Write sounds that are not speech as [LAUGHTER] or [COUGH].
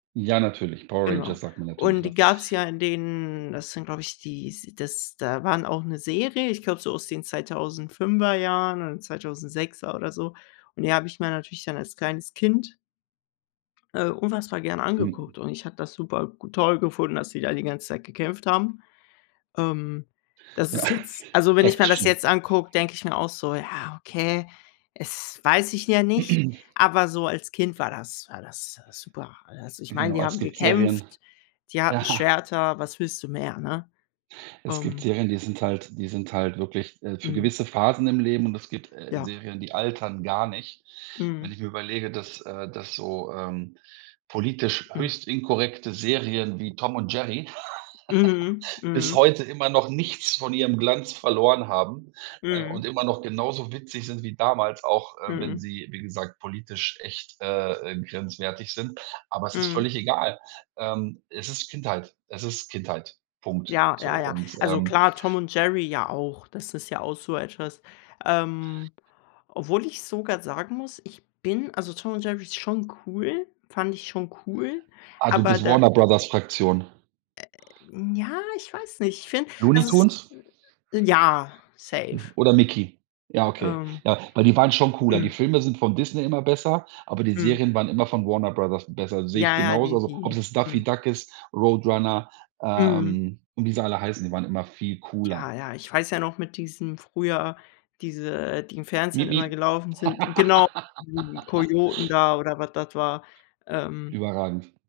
Ja natürlich, Power Genau, Rangers sagt mir natürlich und die was. gab's ja in den das sind, glaube ich, dies das da waren auch 'ne Serie, ich glaube, so aus den 2005er Jahren oder 2006er oder so und die habe ich mir natürlich dann als kleines Kind äh, unfassbar gern Mhm. angeguckt und ich habe das super g toll gefunden, dass die da die ganze Zeit gekämpft haben. Ähm, das Ja, ist jetzt [SNORTS] also, wenn ich mir das jetzt Action. angucke, denke ich mir auch so: „Ja, okay, es weiß ich ja nicht”, [CLEARS THROAT] aber so als Kind war das war das, äh, super. Also, ich meine, Genau, die es haben gibt Serien gekämpft, die hatten ja. Schwerter. Was willst du mehr, ne? Es gibt Ähm Serien, die sind halt die sind halt wirklich, äh, für Mhm. gewisse Phasen im Leben und es gibt, äh, Ja. Serien, die altern gar nicht. Mhm. Wenn ich mir überlege, dass äh, dass so, ähm, politisch Hm. höchst inkorrekte Serien wie Tom und Jerry [CHUCKLES] Mhm, bis mhm. heute immer noch nichts von ihrem Glanz verloren haben, äh, Mhm. und immer noch genauso witzig sind wie damals, auch, äh, wenn Mhm. sie, wie gesagt, politisch echt, äh, äh, grenzwertig sind. Aber es ist Mhm. völlig egal. Ähm, es ist Kindheit. Es ist Kindheit. Punkt. Ja, So ja, ja. und, Also ähm klar, Tom und Jerry ja auch. Das ist ja auch so etwas, ähm, obwohl ich sogar sagen muss, ich bin also Tom und Jerry ist schon cool fand ich schon cool, Ah, du aber bist da Warner Brothers Fraktion. äh, ja, ich weiß nicht. Ich finde, Looney also es Tunes? ja, safe. Oder Mickey? Ja, okay. Ähm. Ja, weil die waren schon cooler. Die Mhm. Filme sind von Disney immer besser, aber die Mhm. Serien waren immer von Warner Brothers besser. Sehe ich Ja, ja, genauso, die also, ob es die, jetzt Daffy mhm. Duck ist, Roadrunner, Mhm. ähm, und wie sie alle heißen, die waren immer viel cooler. Ja, ja, ich weiß ja noch mit diesem früher diese, die im Miep Fernsehen miep. immer gelaufen sind genau, die [LAUGHS] Kojoten da oder was das war. Ähm Überragend.